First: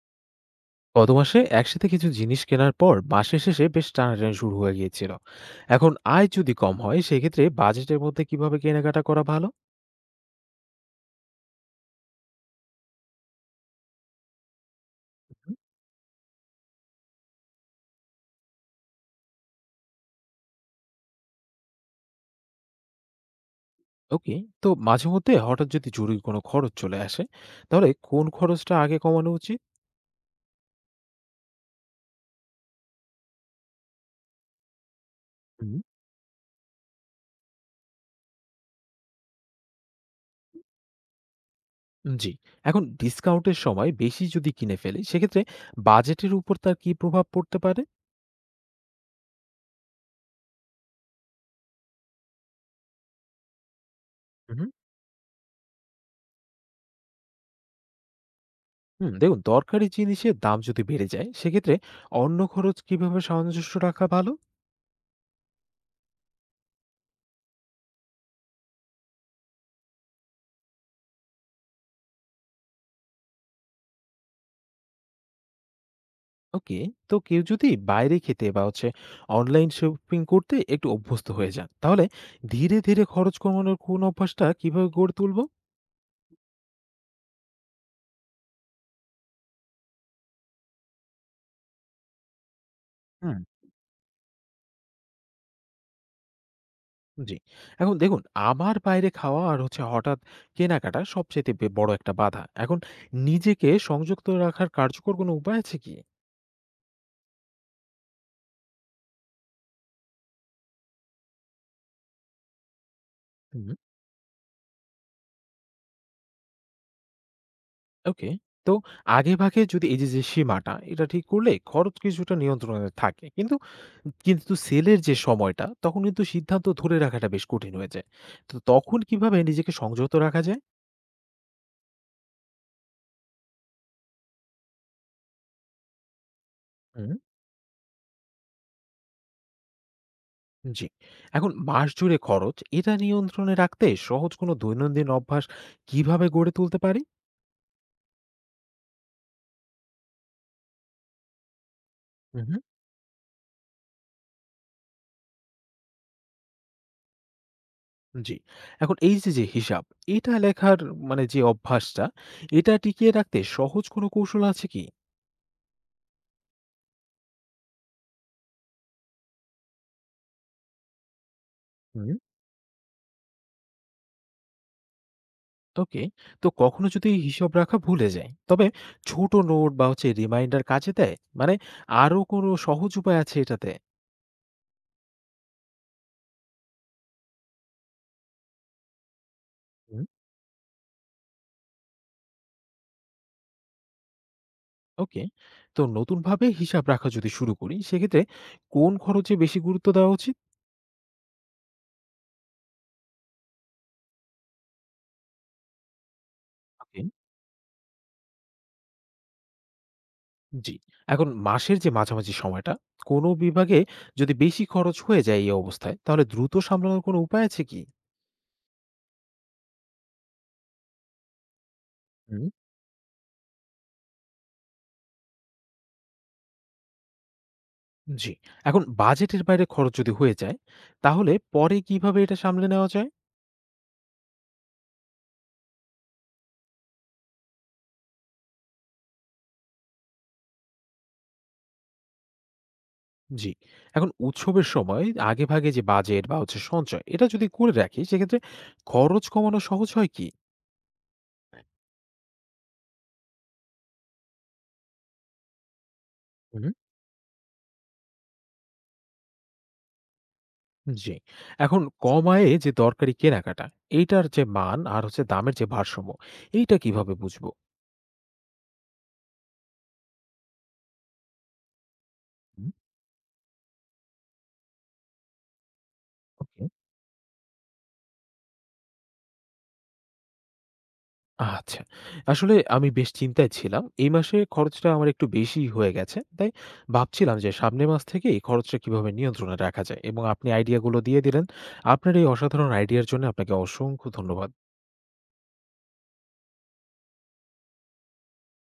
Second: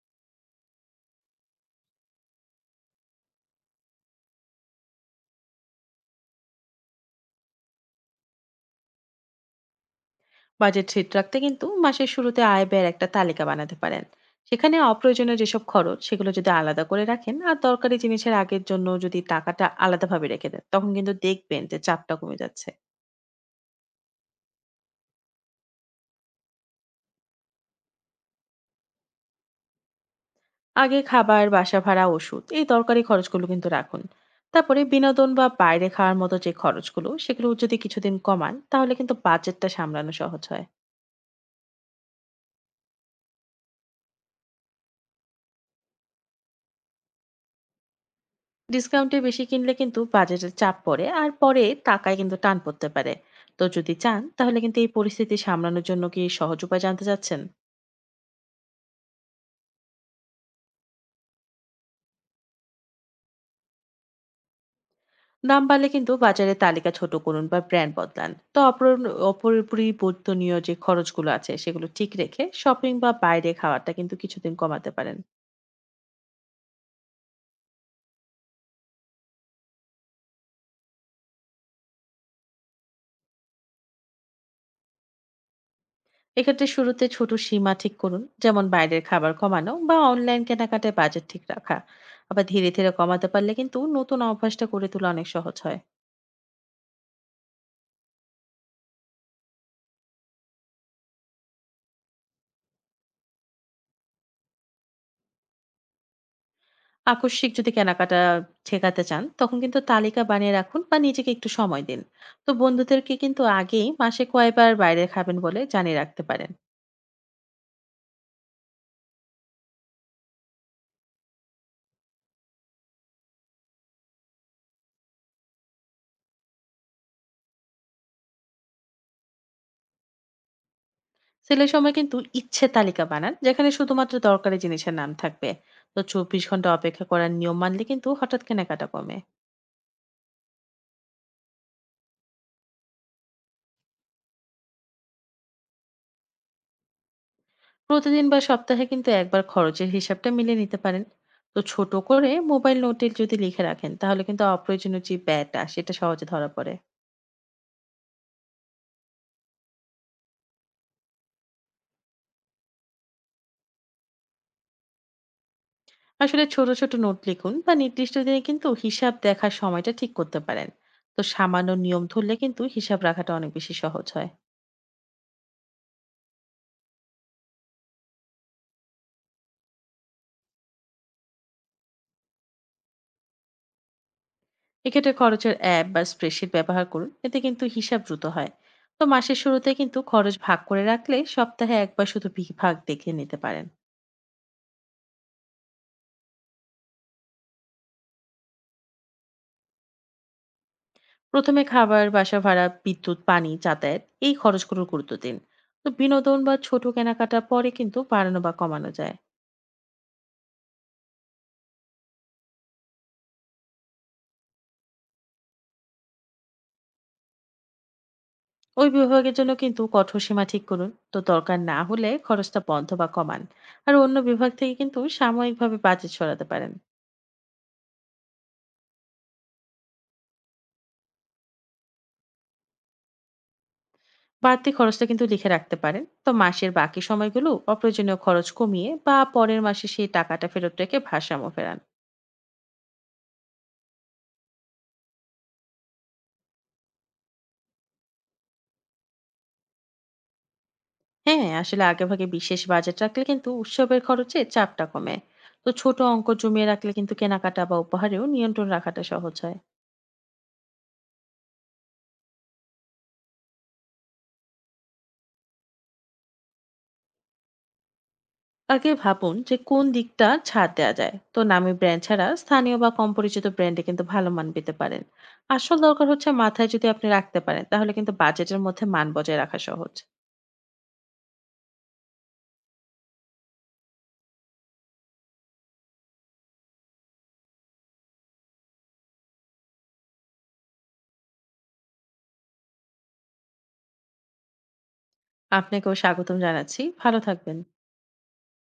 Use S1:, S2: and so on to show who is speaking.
S1: গত মাসে একসাথে কিছু জিনিস কেনার পর মাসের শেষে বেশ টানাটানি শুরু হয়ে গিয়েছিল। এখন আয় যদি কম হয়, সেক্ষেত্রে বাজেটের মধ্যে কিভাবে কেনাকাটা করা ভালো?
S2: বাজেট ঠিক রাখতে কিন্তু মাসের শুরুতে আয় ব্যয়ের একটা তালিকা বানাতে পারেন। সেখানে অপ্রয়োজনীয়
S1: হুম।
S2: যেসব খরচ সেগুলো যদি আলাদা করে রাখেন আর দরকারি জিনিসের আগের জন্য যদি টাকাটা আলাদাভাবে রেখে দেন তখন কিন্তু দেখবেন যে চাপটা কমে যাচ্ছে।
S1: ওকে। তো মাঝে মধ্যে হঠাৎ যদি জরুরি কোনো খরচ চলে আসে, তাহলে কোন খরচটা আগে কমানো উচিত?
S2: আগে খাবার, বাসা ভাড়া, ওষুধ এই দরকারি খরচগুলো কিন্তু রাখুন। তারপরে বিনোদন বা
S1: হুম।
S2: বাইরে খাওয়ার মতো যে খরচগুলো সেগুলো যদি কিছুদিন কমান তাহলে কিন্তু বাজেটটা সামলানো সহজ হয়।
S1: জি। এখন ডিসকাউন্টের সময় বেশি যদি কিনে ফেলি, সেক্ষেত্রে বাজেটের উপর তার কি প্রভাব পড়তে পারে?
S2: ডিসকাউন্টে বেশি কিনলে কিন্তু বাজেটের চাপ পড়ে আর পরে টাকায় কিন্তু টান পড়তে পারে। তো যদি চান তাহলে
S1: হুম।
S2: কিন্তু এই পরিস্থিতি সামলানোর জন্য কি সহজ উপায় জানতে চাচ্ছেন?
S1: হুম, দেখুন, দরকারি জিনিসের দাম যদি বেড়ে যায়, সেক্ষেত্রে অন্য খরচ কিভাবে সামঞ্জস্য রাখা ভালো?
S2: দাম বাড়লে কিন্তু বাজারে তালিকা ছোট করুন বা ব্র্যান্ড বদলান। তো অপরিবর্তনীয় যে খরচগুলো আছে সেগুলো ঠিক রেখে শপিং বা বাইরে খাওয়াটা কিন্তু কিছুদিন কমাতে পারেন।
S1: ওকে। তো কেউ যদি বাইরে খেতে বা হচ্ছে অনলাইন শপিং করতে একটু অভ্যস্ত হয়ে যান, তাহলে ধীরে ধীরে খরচ কমানোর কোন অভ্যাসটা কিভাবে গড়ে তুলবো?
S2: এক্ষেত্রে শুরুতে ছোট সীমা ঠিক করুন, যেমন বাইরের খাবার কমানো বা অনলাইন কেনাকাটায় বাজেট ঠিক রাখা। আবার ধীরে ধীরে কমাতে
S1: হুম।
S2: পারলে কিন্তু নতুন অভ্যাসটা করে তোলা অনেক সহজ হয়।
S1: জি। এখন দেখুন, আমার বাইরে খাওয়া আর হচ্ছে হঠাৎ কেনাকাটা সবচেয়ে বড় একটা বাধা এখন। নিজেকে সংযুক্ত রাখার কার্যকর কোনো উপায় আছে কি?
S2: আকস্মিক যদি কেনাকাটা ঠেকাতে চান, তখন কিন্তু তালিকা বানিয়ে রাখুন বা নিজেকে একটু সময় দিন। তো বন্ধুদেরকে কিন্তু আগেই মাসে কয়বার বাইরে খাবেন বলে জানিয়ে রাখতে পারেন।
S1: ওকে। তো আগেভাগে যদি এই যে, যে সীমাটা, এটা ঠিক করলে খরচ কিছুটা নিয়ন্ত্রণে থাকে। কিন্তু কিন্তু সেলের যে সময়টা, তখন কিন্তু সিদ্ধান্ত ধরে রাখাটা বেশ কঠিন হয়ে যায়। তো তখন কিভাবে নিজেকে সংযত রাখা যায়?
S2: সেলের সময় কিন্তু ইচ্ছে তালিকা বানান, যেখানে শুধুমাত্র দরকারি জিনিসের নাম থাকবে। তো ২৪ ঘন্টা অপেক্ষা
S1: হুম।
S2: করার নিয়ম মানলে কিন্তু হঠাৎ কেনাকাটা কমে।
S1: জি। এখন মাস জুড়ে খরচ, এটা নিয়ন্ত্রণে রাখতে সহজ কোনো দৈনন্দিন অভ্যাস কিভাবে গড়ে তুলতে পারি?
S2: প্রতিদিন বা সপ্তাহে কিন্তু একবার খরচের হিসাবটা মিলিয়ে নিতে পারেন। তো ছোট করে
S1: হু, হুম।
S2: মোবাইল নোটে যদি লিখে রাখেন, তাহলে কিন্তু অপ্রয়োজনীয় যে ব্যয়টা সেটা সহজে ধরা পড়ে।
S1: জি। এখন এই যে, যে হিসাব, এটা লেখার মানে যে অভ্যাসটা, এটা টিকিয়ে রাখতে সহজ কোনো কৌশল আছে কি?
S2: আসলে ছোট ছোট নোট লিখুন বা নির্দিষ্ট দিনে কিন্তু হিসাব দেখার সময়টা ঠিক করতে পারেন। তো সামান্য নিয়ম
S1: হুম।
S2: ধরলে কিন্তু হিসাব রাখাটা অনেক বেশি সহজ হয়।
S1: ওকে। তো কখনো যদি হিসাব রাখা ভুলে যায়, তবে ছোট নোট বা হচ্ছে রিমাইন্ডার কাজে দেয়। মানে, আরো কোনো সহজ উপায় আছে এটাতে?
S2: এক্ষেত্রে খরচের অ্যাপ বা স্প্রেডশিট ব্যবহার করুন, এতে কিন্তু হিসাব দ্রুত হয়। তো মাসের শুরুতে কিন্তু
S1: হুম।
S2: খরচ ভাগ করে রাখলে সপ্তাহে একবার শুধু বিভাগ দেখে নিতে পারেন।
S1: ওকে। তো নতুন ভাবে হিসাব রাখা যদি শুরু করি, সেক্ষেত্রে কোন খরচে বেশি গুরুত্ব দেওয়া উচিত?
S2: প্রথমে খাবার, বাসা ভাড়া, বিদ্যুৎ, পানি, যাতায়াত এই খরচগুলোর গুরুত্ব দিন। তো বিনোদন বা ছোট
S1: ওকে।
S2: কেনাকাটা পরে কিন্তু বাড়ানো বা কমানো যায়।
S1: জি। এখন মাসের যে মাঝামাঝি সময়টা কোনো বিভাগে যদি বেশি খরচ হয়ে যায়, এই অবস্থায় তাহলে দ্রুত সামলানোর কোনো উপায় আছে কি?
S2: ওই বিভাগের জন্য কিন্তু কঠোর সীমা ঠিক করুন। তো দরকার না হলে
S1: হুম।
S2: খরচটা বন্ধ বা কমান। আর অন্য বিভাগ থেকে কিন্তু সাময়িকভাবে বাজেট সরাতে পারেন।
S1: জি। এখন বাজেটের বাইরে খরচ যদি হয়ে যায়, তাহলে পরে কিভাবে এটা সামলে নেওয়া যায়?
S2: বাড়তি খরচটা কিন্তু লিখে রাখতে পারেন। তো মাসের বাকি সময়গুলো অপ্রয়োজনীয় খরচ কমিয়ে বা পরের মাসে সেই টাকাটা ফেরত রেখে ভারসাম্য ফেরান।
S1: জি। এখন উৎসবের সময় আগেভাগে যে বাজেট বা হচ্ছে সঞ্চয়, এটা যদি করে রাখি, সেক্ষেত্রে খরচ কমানো সহজ হয় কি?
S2: হ্যাঁ, আসলে আগেভাগে বিশেষ বাজেট রাখলে কিন্তু উৎসবের খরচে চাপটা কমে। তো ছোট অঙ্ক
S1: হুম।
S2: জমিয়ে রাখলে কিন্তু কেনাকাটা বা উপহারেও নিয়ন্ত্রণ রাখাটা সহজ হয়।
S1: জি। এখন কম আয়ে যে দরকারি কেনাকাটা, এইটার যে মান আর হচ্ছে দামের যে ভারসাম্য, এইটা কিভাবে বুঝবো?
S2: আগে ভাবুন যে কোন দিকটা ছাড় দেওয়া যায়। তো নামি ব্র্যান্ড ছাড়া
S1: হুম,
S2: স্থানীয় বা কম পরিচিত ব্র্যান্ডে কিন্তু ভালো মান পেতে পারেন। আসল দরকার হচ্ছে
S1: ওকে।
S2: মাথায় যদি আপনি রাখতে পারেন তাহলে কিন্তু বাজেটের মধ্যে মান বজায় রাখা সহজ।
S1: আচ্ছা। আসলে আমি বেশ চিন্তায় ছিলাম। এই মাসে খরচটা আমার একটু বেশিই হয়ে গেছে। তাই ভাবছিলাম যে সামনের মাস থেকে এই খরচটা কিভাবে নিয়ন্ত্রণে রাখা যায়, এবং আপনি আইডিয়াগুলো দিয়ে দিলেন। আপনার এই অসাধারণ আইডিয়ার জন্য আপনাকে অসংখ্য ধন্যবাদ।
S2: আপনাকেও স্বাগতম জানাচ্ছি, ভালো থাকবেন।